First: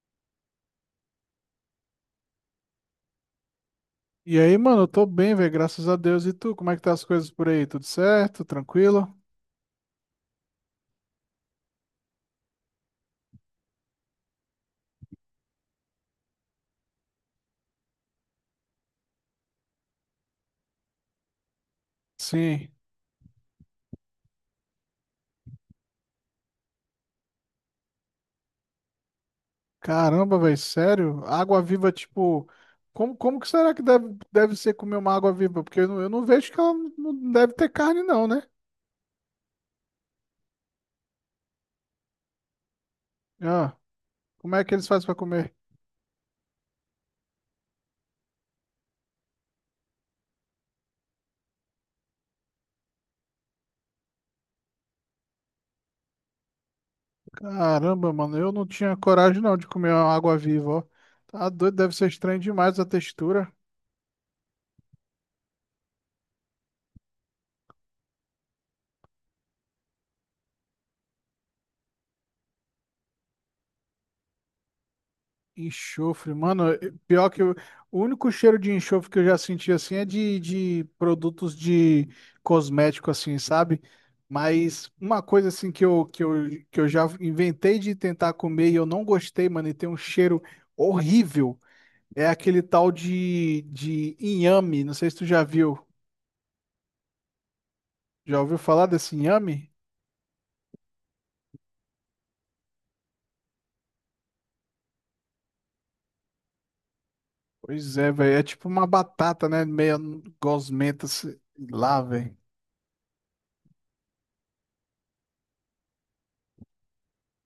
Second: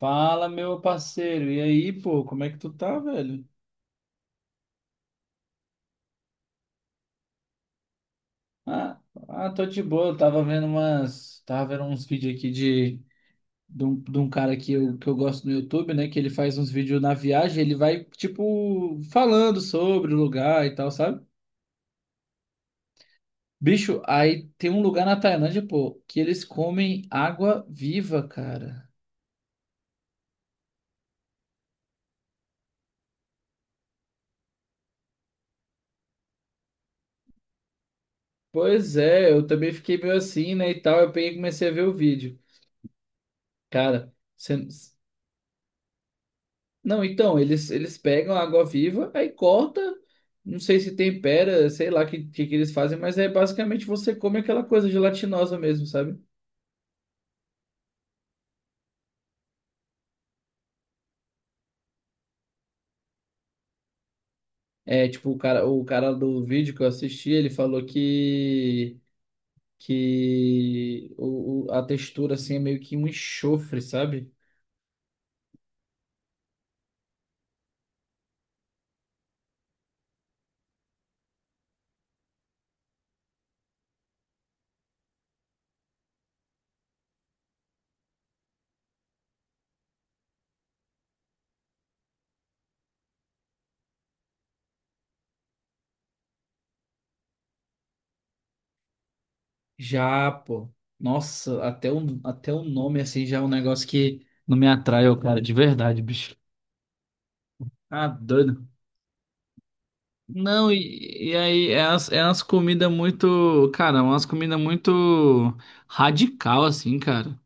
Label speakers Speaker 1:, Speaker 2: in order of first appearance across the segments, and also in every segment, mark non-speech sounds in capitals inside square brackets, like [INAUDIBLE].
Speaker 1: Fala, meu parceiro. E aí, pô, como é que tu tá, velho?
Speaker 2: E aí, mano, eu tô bem, velho, graças a Deus. E tu, como é que tá as coisas por aí? Tudo certo?
Speaker 1: Ah,
Speaker 2: Tranquilo?
Speaker 1: tô de boa. Eu tava vendo umas, tava vendo uns vídeos aqui de um cara que eu gosto no YouTube, né? Que ele faz uns vídeos na viagem, ele vai, tipo, falando sobre o lugar e tal, sabe?
Speaker 2: Sim.
Speaker 1: Bicho, aí tem um lugar na Tailândia, pô, que eles comem água viva, cara.
Speaker 2: Caramba, velho, sério? Água viva, tipo, como que será que deve ser comer uma água viva? Porque eu não vejo que ela não deve ter carne, não, né?
Speaker 1: Pois é, eu também fiquei meio assim, né, e tal. Eu peguei e comecei a ver o vídeo.
Speaker 2: Ah,
Speaker 1: Cara,
Speaker 2: como
Speaker 1: você.
Speaker 2: é que eles fazem pra comer?
Speaker 1: Não, então, eles pegam a água-viva, aí corta, não sei se tempera, sei lá o que, que eles fazem, mas é basicamente você come aquela coisa gelatinosa mesmo, sabe?
Speaker 2: Caramba, mano, eu não tinha coragem não de comer uma água viva, ó. Tá doido, deve ser estranho demais a textura.
Speaker 1: É, tipo, o cara do vídeo que eu assisti, ele falou que a textura, assim, é meio que um enxofre, sabe?
Speaker 2: Enxofre, mano, pior o único cheiro de enxofre que eu já senti assim é de produtos de cosmético, assim, sabe? Mas uma coisa assim que eu já inventei de tentar comer e eu não gostei, mano, e tem um cheiro horrível, é aquele tal de inhame. Não sei se tu já viu. Já ouviu falar desse inhame?
Speaker 1: Já, pô, nossa, até o nome, assim, já é um negócio que não me atrai, ô cara, de verdade, bicho.
Speaker 2: Pois
Speaker 1: Ah,
Speaker 2: é, velho. É
Speaker 1: doido.
Speaker 2: tipo uma batata, né? Meia
Speaker 1: Não,
Speaker 2: gosmenta,
Speaker 1: e
Speaker 2: sei
Speaker 1: aí
Speaker 2: lá,
Speaker 1: é
Speaker 2: velho.
Speaker 1: umas comidas muito, cara, umas comidas muito radical, assim, cara.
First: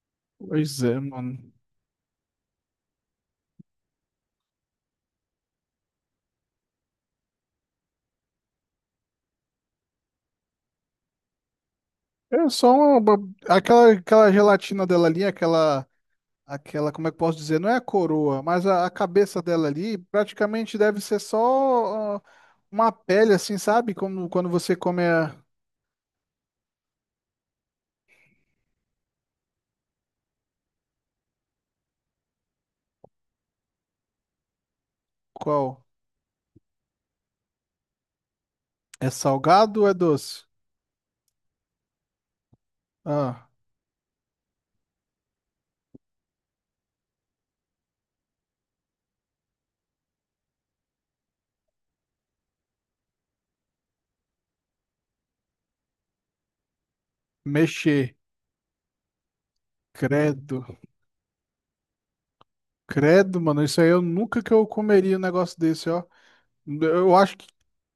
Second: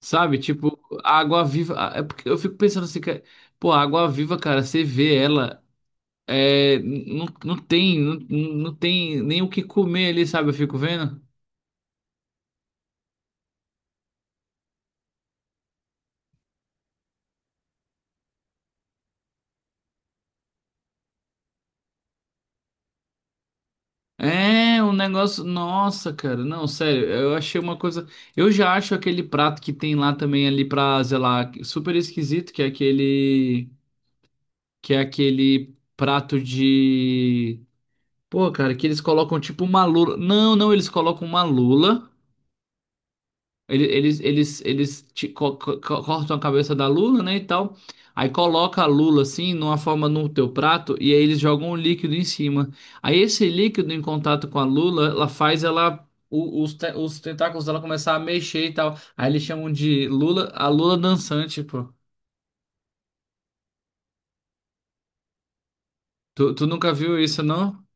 Speaker 1: Sabe? Tipo,
Speaker 2: Pois é,
Speaker 1: a água
Speaker 2: mano.
Speaker 1: viva. É porque eu fico pensando assim, cara, pô, a água viva, cara, você vê ela, é, não tem, não tem nem o que comer ali, sabe? Eu fico vendo.
Speaker 2: É só uma, aquela gelatina dela ali, como é que eu posso dizer? Não é a coroa, mas a cabeça dela ali praticamente deve ser só uma pele, assim, sabe? Como quando você
Speaker 1: É, um
Speaker 2: come a,
Speaker 1: negócio. Nossa, cara, não, sério, eu achei uma coisa. Eu já acho aquele prato que tem lá também ali pra, sei lá, super esquisito, que é aquele. Que é aquele
Speaker 2: qual?
Speaker 1: prato de. Pô, cara, que eles
Speaker 2: É
Speaker 1: colocam tipo
Speaker 2: salgado
Speaker 1: uma
Speaker 2: ou é
Speaker 1: lula.
Speaker 2: doce?
Speaker 1: Não, não, eles colocam uma lula.
Speaker 2: Ah,
Speaker 1: Ele- Eles, ti- co- co- co- Cortam a cabeça da lula, né, e tal. Aí coloca a lula assim, numa forma no teu prato, e aí eles jogam um líquido em cima. Aí esse líquido em contato com a lula, ela faz ela. Os tentáculos dela começar
Speaker 2: mexer.
Speaker 1: a mexer e tal. Aí eles chamam de lula,
Speaker 2: Credo.
Speaker 1: a lula dançante, pô.
Speaker 2: Credo, mano. Isso aí eu nunca que eu comeria um negócio desse, ó.
Speaker 1: Tu nunca
Speaker 2: Eu
Speaker 1: viu
Speaker 2: acho
Speaker 1: isso, não?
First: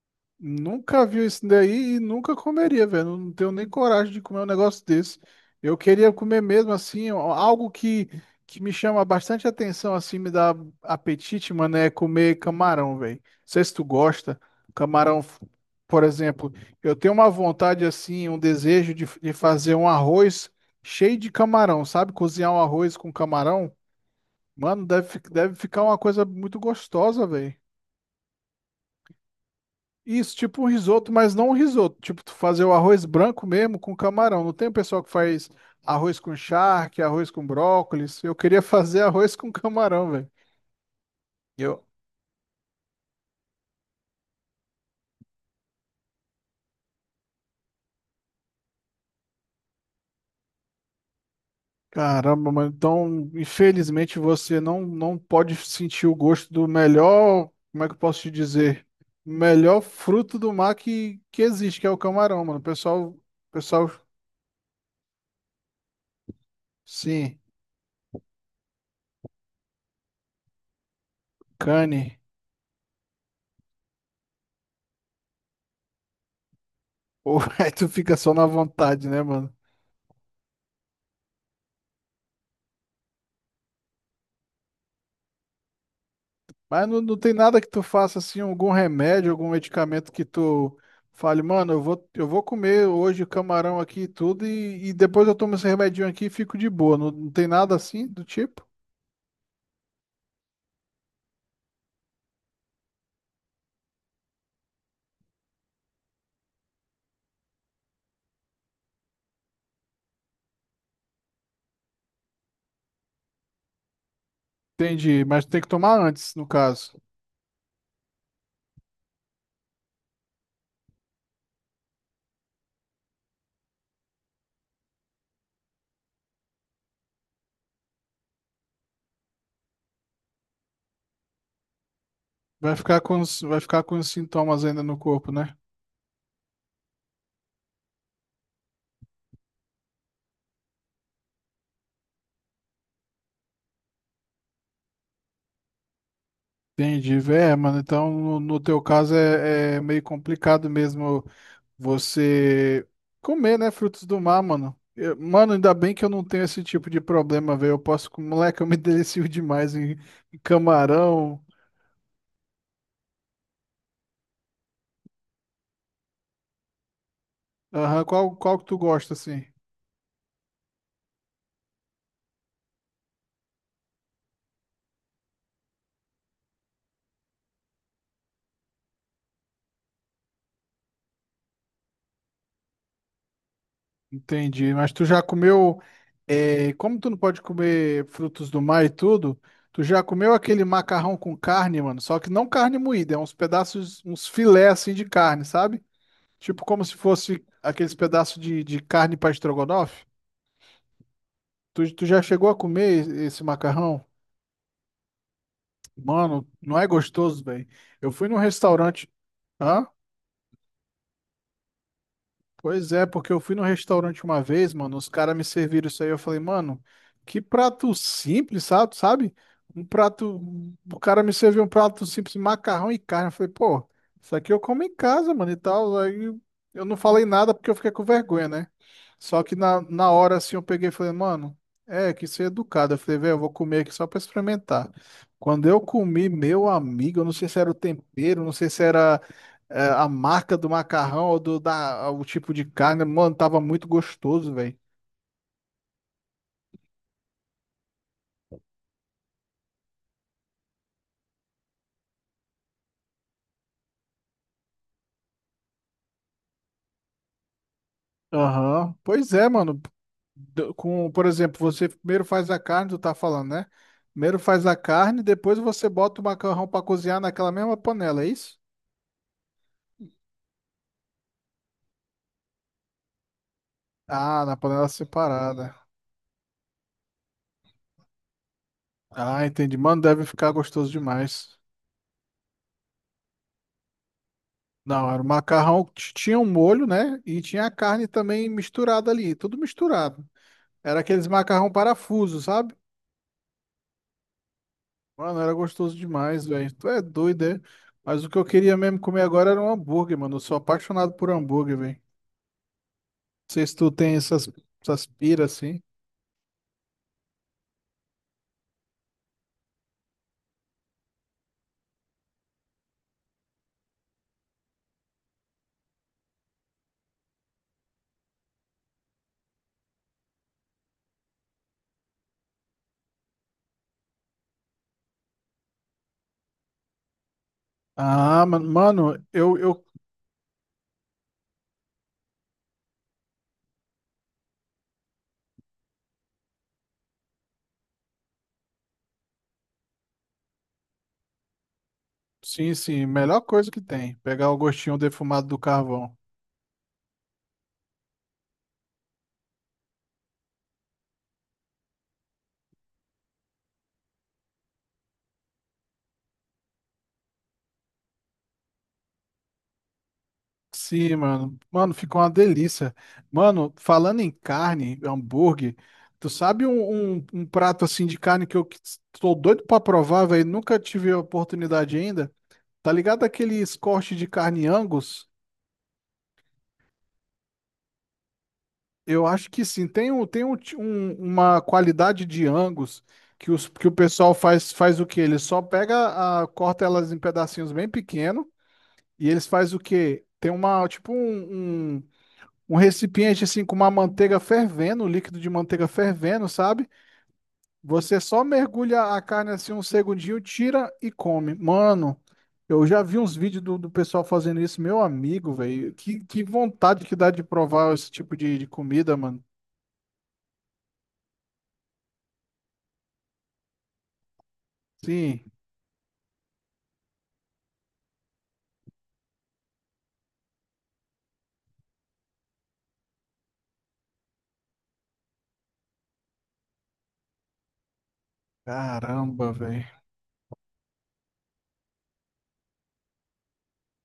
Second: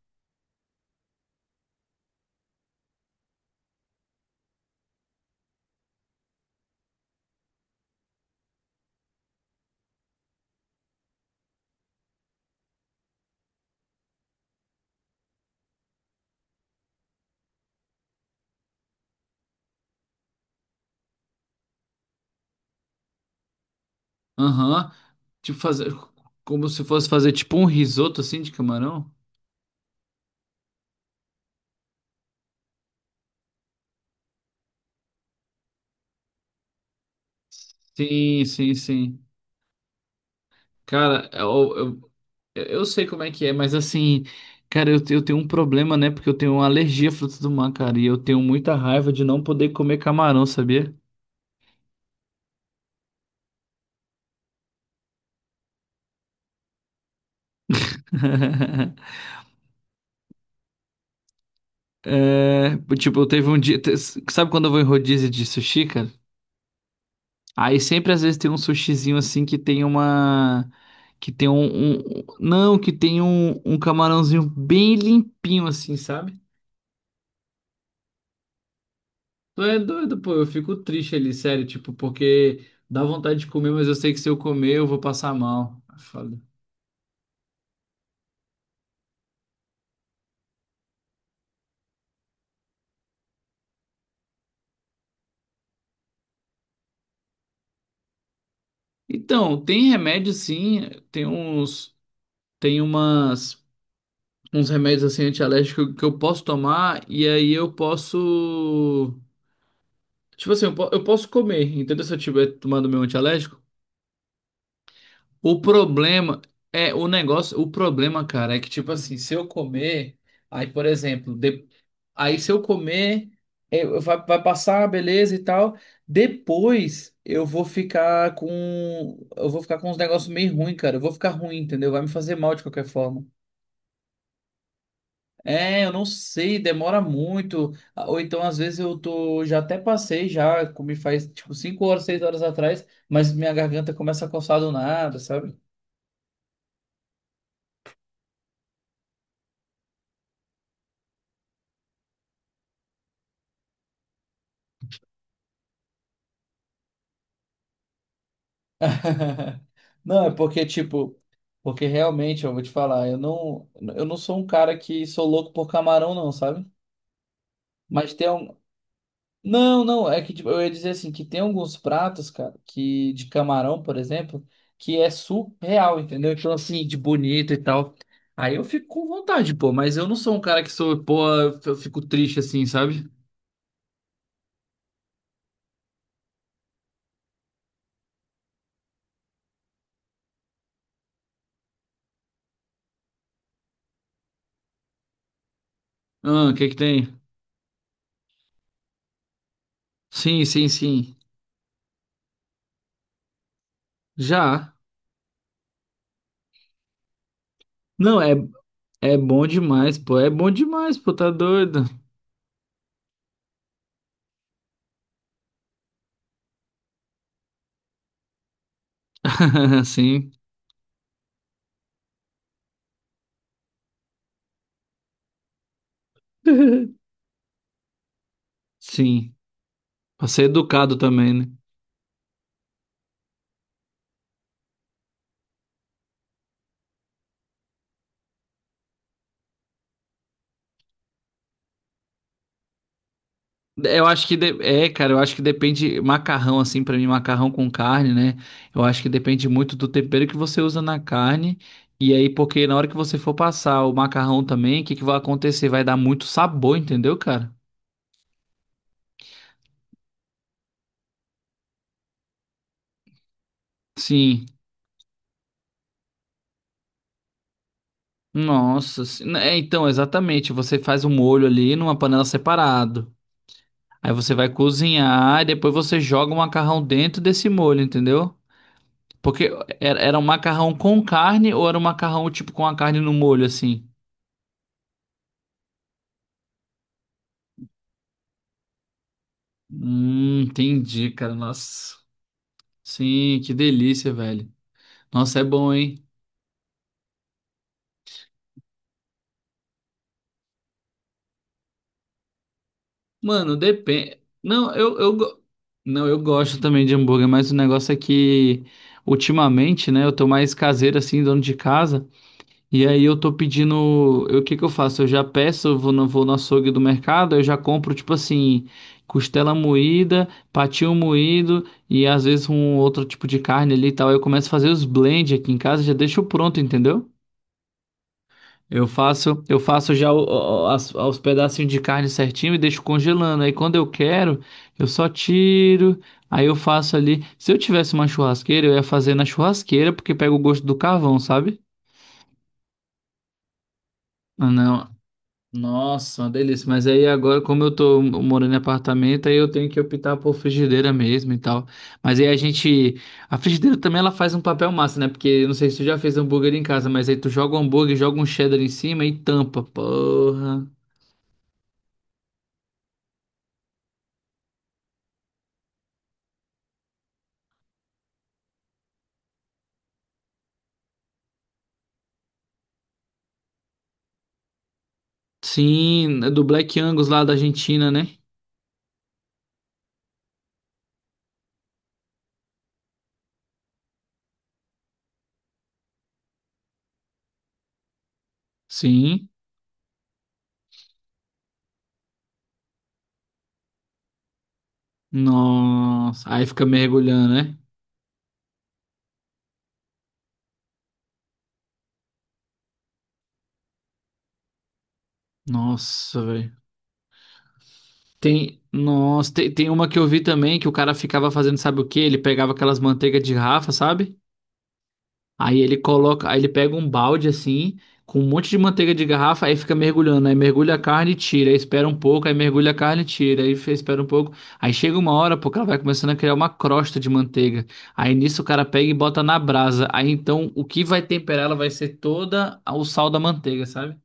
Speaker 2: nunca vi isso daí e nunca comeria, velho. Não tenho nem coragem de comer um negócio desse. Eu queria comer mesmo assim, ó, algo que me chama bastante atenção, assim, me dá apetite, mano, é comer camarão, velho. Não sei se tu gosta. Camarão, f- por exemplo, eu tenho uma vontade, assim, um desejo de fazer um arroz cheio de camarão, sabe? Cozinhar um arroz com camarão. Mano,
Speaker 1: Aham.
Speaker 2: deve
Speaker 1: Tipo
Speaker 2: ficar
Speaker 1: fazer
Speaker 2: uma coisa muito
Speaker 1: como se fosse
Speaker 2: gostosa,
Speaker 1: fazer
Speaker 2: velho.
Speaker 1: tipo um risoto assim de camarão?
Speaker 2: Isso, tipo um risoto, mas não um risoto. Tipo, tu fazer o arroz branco mesmo com camarão. Não tem o pessoal que faz arroz com charque, arroz com brócolis. Eu
Speaker 1: Sim,
Speaker 2: queria [LAUGHS]
Speaker 1: sim,
Speaker 2: fazer
Speaker 1: sim.
Speaker 2: arroz com camarão, velho.
Speaker 1: Cara,
Speaker 2: Eu,
Speaker 1: eu, eu, eu sei como é que é, mas assim, cara, eu tenho um problema, né? Porque eu tenho uma alergia a frutos do mar, cara, e eu tenho muita raiva de não poder comer camarão, sabia?
Speaker 2: caramba, mano. Então, infelizmente, você não, não pode sentir o gosto do melhor. Como é que eu posso te dizer?
Speaker 1: [LAUGHS]
Speaker 2: Melhor fruto do mar que existe, que é o camarão, mano.
Speaker 1: É, tipo, eu teve um dia.
Speaker 2: Pessoal,
Speaker 1: Te- Sabe quando eu vou em rodízio de sushi, cara?
Speaker 2: sim,
Speaker 1: Aí sempre às vezes tem um sushizinho assim que tem uma. Que tem um.
Speaker 2: cane.
Speaker 1: Um- Não, que tem um camarãozinho bem limpinho assim, sabe?
Speaker 2: Ou [LAUGHS] aí tu fica só na vontade, né, mano?
Speaker 1: Tu é doido, pô. Eu fico triste ali, sério, tipo, porque dá vontade de comer, mas eu sei que se eu comer eu vou passar mal. É foda.
Speaker 2: Mas não, não tem nada que tu faça assim, algum remédio, algum medicamento que tu fale, mano, eu vou comer hoje camarão aqui e tudo, e depois eu tomo esse remedinho aqui e fico de boa. Não, não tem nada assim do tipo?
Speaker 1: Então, tem remédio sim, tem uns. Tem umas. Uns remédios assim antialérgicos que eu posso tomar e aí eu posso. Tipo assim, eu posso comer, entendeu? Se eu tiver tomando meu antialérgico.
Speaker 2: Entendi, mas
Speaker 1: O
Speaker 2: tem que tomar antes,
Speaker 1: problema
Speaker 2: no
Speaker 1: é
Speaker 2: caso.
Speaker 1: o negócio, o problema, cara, é que tipo assim, se eu comer, aí por exemplo, de- aí se eu comer, vai, vai passar, beleza e tal. Depois eu vou ficar com, eu vou ficar com uns negócios meio ruim, cara. Eu vou ficar ruim, entendeu? Vai me fazer mal de qualquer forma.
Speaker 2: Vai ficar com os sintomas ainda no corpo, né?
Speaker 1: É, eu não sei, demora muito. Ah, ou então, às vezes, eu tô. Já até passei, já comi faz tipo 5 horas, 6 horas atrás, mas minha garganta começa a coçar do nada, sabe?
Speaker 2: Entendi, é, mano. Então, no teu caso é, é meio complicado mesmo. Você comer, né, frutos do mar, mano. Mano, ainda bem que eu não tenho esse tipo de problema, velho. Moleque, eu me [LAUGHS] delicio
Speaker 1: [LAUGHS]
Speaker 2: demais em,
Speaker 1: Não, é
Speaker 2: em
Speaker 1: porque, tipo,
Speaker 2: camarão.
Speaker 1: porque realmente, eu vou te falar, eu não sou um cara que sou louco por camarão, não, sabe?
Speaker 2: Aham.
Speaker 1: Mas tem um.
Speaker 2: Qual que tu gosta, assim?
Speaker 1: Não, não, é que tipo, eu ia dizer assim, que tem alguns pratos, cara, que de camarão, por exemplo, que é surreal, entendeu? Então, assim, de bonito e tal. Aí eu fico com vontade, pô, mas eu não sou um cara que sou, pô, eu fico triste assim, sabe?
Speaker 2: Entendi. Mas tu já comeu, é, como tu não pode comer frutos do mar e tudo, tu já comeu aquele macarrão com carne, mano? Só que não carne moída, é uns pedaços, uns filé, assim, de carne, sabe?
Speaker 1: Ah, o
Speaker 2: Tipo
Speaker 1: que é que
Speaker 2: como se
Speaker 1: tem?
Speaker 2: fosse aqueles pedaços de carne para estrogonofe.
Speaker 1: Sim, sim, sim.
Speaker 2: Tu já chegou a comer esse macarrão?
Speaker 1: Já.
Speaker 2: Mano, não é gostoso, velho. Eu
Speaker 1: Não,
Speaker 2: fui
Speaker 1: é,
Speaker 2: num restaurante.
Speaker 1: é bom
Speaker 2: Hã?
Speaker 1: demais, pô. É bom demais, pô, tá doido.
Speaker 2: Pois é, porque eu fui no restaurante uma vez, mano, os caras me serviram isso aí, eu falei, mano, que prato simples, sabe? Sabe?
Speaker 1: [LAUGHS]
Speaker 2: Um
Speaker 1: Sim.
Speaker 2: prato, o cara me serviu um prato simples, macarrão e carne, eu falei, pô, isso aqui eu como em casa, mano, e tal, aí eu não
Speaker 1: [LAUGHS]
Speaker 2: falei nada porque eu fiquei com vergonha, né?
Speaker 1: Sim.
Speaker 2: Só que na
Speaker 1: Pra
Speaker 2: hora,
Speaker 1: ser
Speaker 2: assim, eu peguei e
Speaker 1: educado
Speaker 2: falei,
Speaker 1: também, né?
Speaker 2: mano, é, que ser educado, eu falei, velho, eu vou comer aqui só pra experimentar. Quando eu comi, meu amigo, eu não sei se era o tempero, não sei se era a marca do macarrão ou o tipo de carne, mano, tava muito
Speaker 1: Eu acho
Speaker 2: gostoso, velho.
Speaker 1: é, cara, eu acho que depende macarrão assim, pra mim macarrão com carne, né? Eu acho que depende muito do tempero que você usa na carne. E aí, porque na hora que você for passar o macarrão também, o que que vai acontecer? Vai dar muito sabor, entendeu, cara?
Speaker 2: Aham. Pois é, mano. Por exemplo, você primeiro faz a carne, tu tá falando, né? Primeiro
Speaker 1: Sim.
Speaker 2: faz a carne, depois você bota o macarrão pra cozinhar naquela mesma panela, é isso?
Speaker 1: Nossa, né, é, então, exatamente, você faz o molho ali numa panela separado. Aí você
Speaker 2: Ah,
Speaker 1: vai
Speaker 2: na panela
Speaker 1: cozinhar e depois
Speaker 2: separada.
Speaker 1: você joga o macarrão dentro desse molho, entendeu? Porque
Speaker 2: Ah, entendi. Mano,
Speaker 1: era um
Speaker 2: deve ficar
Speaker 1: macarrão
Speaker 2: gostoso
Speaker 1: com carne
Speaker 2: demais.
Speaker 1: ou era um macarrão tipo com a carne no molho, assim?
Speaker 2: Não, era tinha um molho, né? E tinha a carne também misturada ali, tudo misturado. Era
Speaker 1: Entendi,
Speaker 2: aqueles
Speaker 1: cara.
Speaker 2: macarrão
Speaker 1: Nossa.
Speaker 2: parafuso, sabe?
Speaker 1: Sim, que delícia, velho. Nossa,
Speaker 2: Mano,
Speaker 1: é
Speaker 2: era
Speaker 1: bom,
Speaker 2: gostoso
Speaker 1: hein?
Speaker 2: demais, velho. Tu é doido, é? Mas o que eu queria mesmo comer agora era um hambúrguer, mano. Eu sou apaixonado por hambúrguer, velho. Não
Speaker 1: Mano,
Speaker 2: sei se tu tem
Speaker 1: depende.
Speaker 2: essas,
Speaker 1: Não,
Speaker 2: essas piras assim.
Speaker 1: não, eu gosto também de hambúrguer, mas o negócio é que ultimamente, né, eu tô mais caseiro assim, dono de casa. E aí eu tô pedindo, o que que eu faço? Eu já peço, eu vou vou no açougue do mercado, eu já compro tipo assim, costela moída, patinho moído e às vezes um outro tipo de carne ali e tal. Aí eu começo a fazer os blend aqui em casa, já deixo pronto, entendeu?
Speaker 2: Ah, mano, eu,
Speaker 1: Eu
Speaker 2: eu.
Speaker 1: faço já os pedacinhos de carne certinho e deixo congelando. Aí quando eu quero, eu só tiro, aí eu faço ali. Se eu tivesse uma churrasqueira, eu ia fazer na churrasqueira porque pega o gosto do carvão, sabe?
Speaker 2: Sim, sim, melhor coisa que tem.
Speaker 1: Ah,
Speaker 2: Pegar o
Speaker 1: não.
Speaker 2: gostinho defumado do carvão.
Speaker 1: Nossa, uma delícia. Mas aí agora, como eu tô morando em apartamento, aí eu tenho que optar por frigideira mesmo e tal. Mas aí a gente. A frigideira também ela faz um papel massa, né? Porque eu não sei se tu já fez hambúrguer em casa, mas aí tu joga um hambúrguer, joga um cheddar em cima e tampa. Porra.
Speaker 2: Sim, mano. Mano, ficou uma delícia. Mano, falando em carne, hambúrguer, tu sabe um prato assim de carne tô doido pra provar, velho? Nunca tive a oportunidade ainda? Tá ligado aqueles cortes de carne Angus?
Speaker 1: Sim, é do Black Angus lá da Argentina, né?
Speaker 2: Eu acho que sim. Tem, um, tem uma qualidade de Angus que, os, que o pessoal faz, faz o quê? Ele só pega, a, corta elas em pedacinhos bem pequenos
Speaker 1: Sim.
Speaker 2: e eles faz o quê? Tem uma, um um recipiente assim com uma manteiga fervendo, um líquido de manteiga
Speaker 1: Nossa. Aí
Speaker 2: fervendo,
Speaker 1: fica
Speaker 2: sabe?
Speaker 1: mergulhando, né?
Speaker 2: Você só mergulha a carne assim um segundinho, tira e come. Mano, eu já vi uns vídeos do pessoal fazendo isso, meu amigo, velho.
Speaker 1: Nossa,
Speaker 2: Que
Speaker 1: velho.
Speaker 2: vontade que dá de provar esse tipo
Speaker 1: Tem,
Speaker 2: de comida,
Speaker 1: nossa,
Speaker 2: mano.
Speaker 1: tem uma que eu vi também que o cara ficava fazendo, sabe o quê? Ele pegava aquelas manteigas de Rafa, sabe?
Speaker 2: Sim,
Speaker 1: Aí ele coloca, aí ele pega um balde assim, com um monte de manteiga de garrafa, aí fica mergulhando, aí mergulha a carne e tira, aí espera um pouco, aí mergulha a carne e tira, espera um pouco, aí chega uma hora, pô, que ela vai começando a criar uma crosta de manteiga. Aí nisso o cara pega e bota na
Speaker 2: caramba,
Speaker 1: brasa.
Speaker 2: velho.
Speaker 1: Aí então o que vai temperar ela vai ser toda o sal da manteiga, sabe?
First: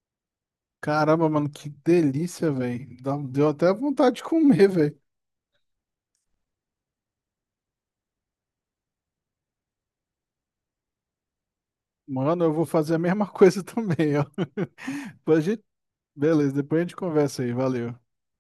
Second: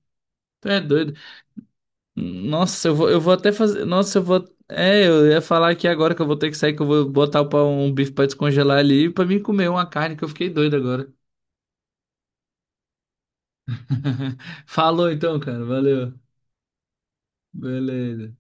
Speaker 1: Tu é doido.
Speaker 2: Caramba, mano, que delícia,
Speaker 1: Nossa,
Speaker 2: velho.
Speaker 1: eu vou
Speaker 2: Deu
Speaker 1: até
Speaker 2: até
Speaker 1: fazer, nossa,
Speaker 2: vontade
Speaker 1: eu
Speaker 2: de
Speaker 1: vou.
Speaker 2: comer, velho.
Speaker 1: É, eu ia falar aqui agora que eu vou ter que sair, que eu vou botar pra um bife pra descongelar ali pra mim comer uma carne que eu fiquei doido agora.
Speaker 2: Mano, eu vou fazer a mesma [LAUGHS] coisa também, ó.
Speaker 1: [LAUGHS]
Speaker 2: [LAUGHS]
Speaker 1: Falou então,
Speaker 2: Depois a gente...
Speaker 1: cara. Valeu.
Speaker 2: Beleza, depois a gente conversa aí. Valeu.
Speaker 1: Beleza.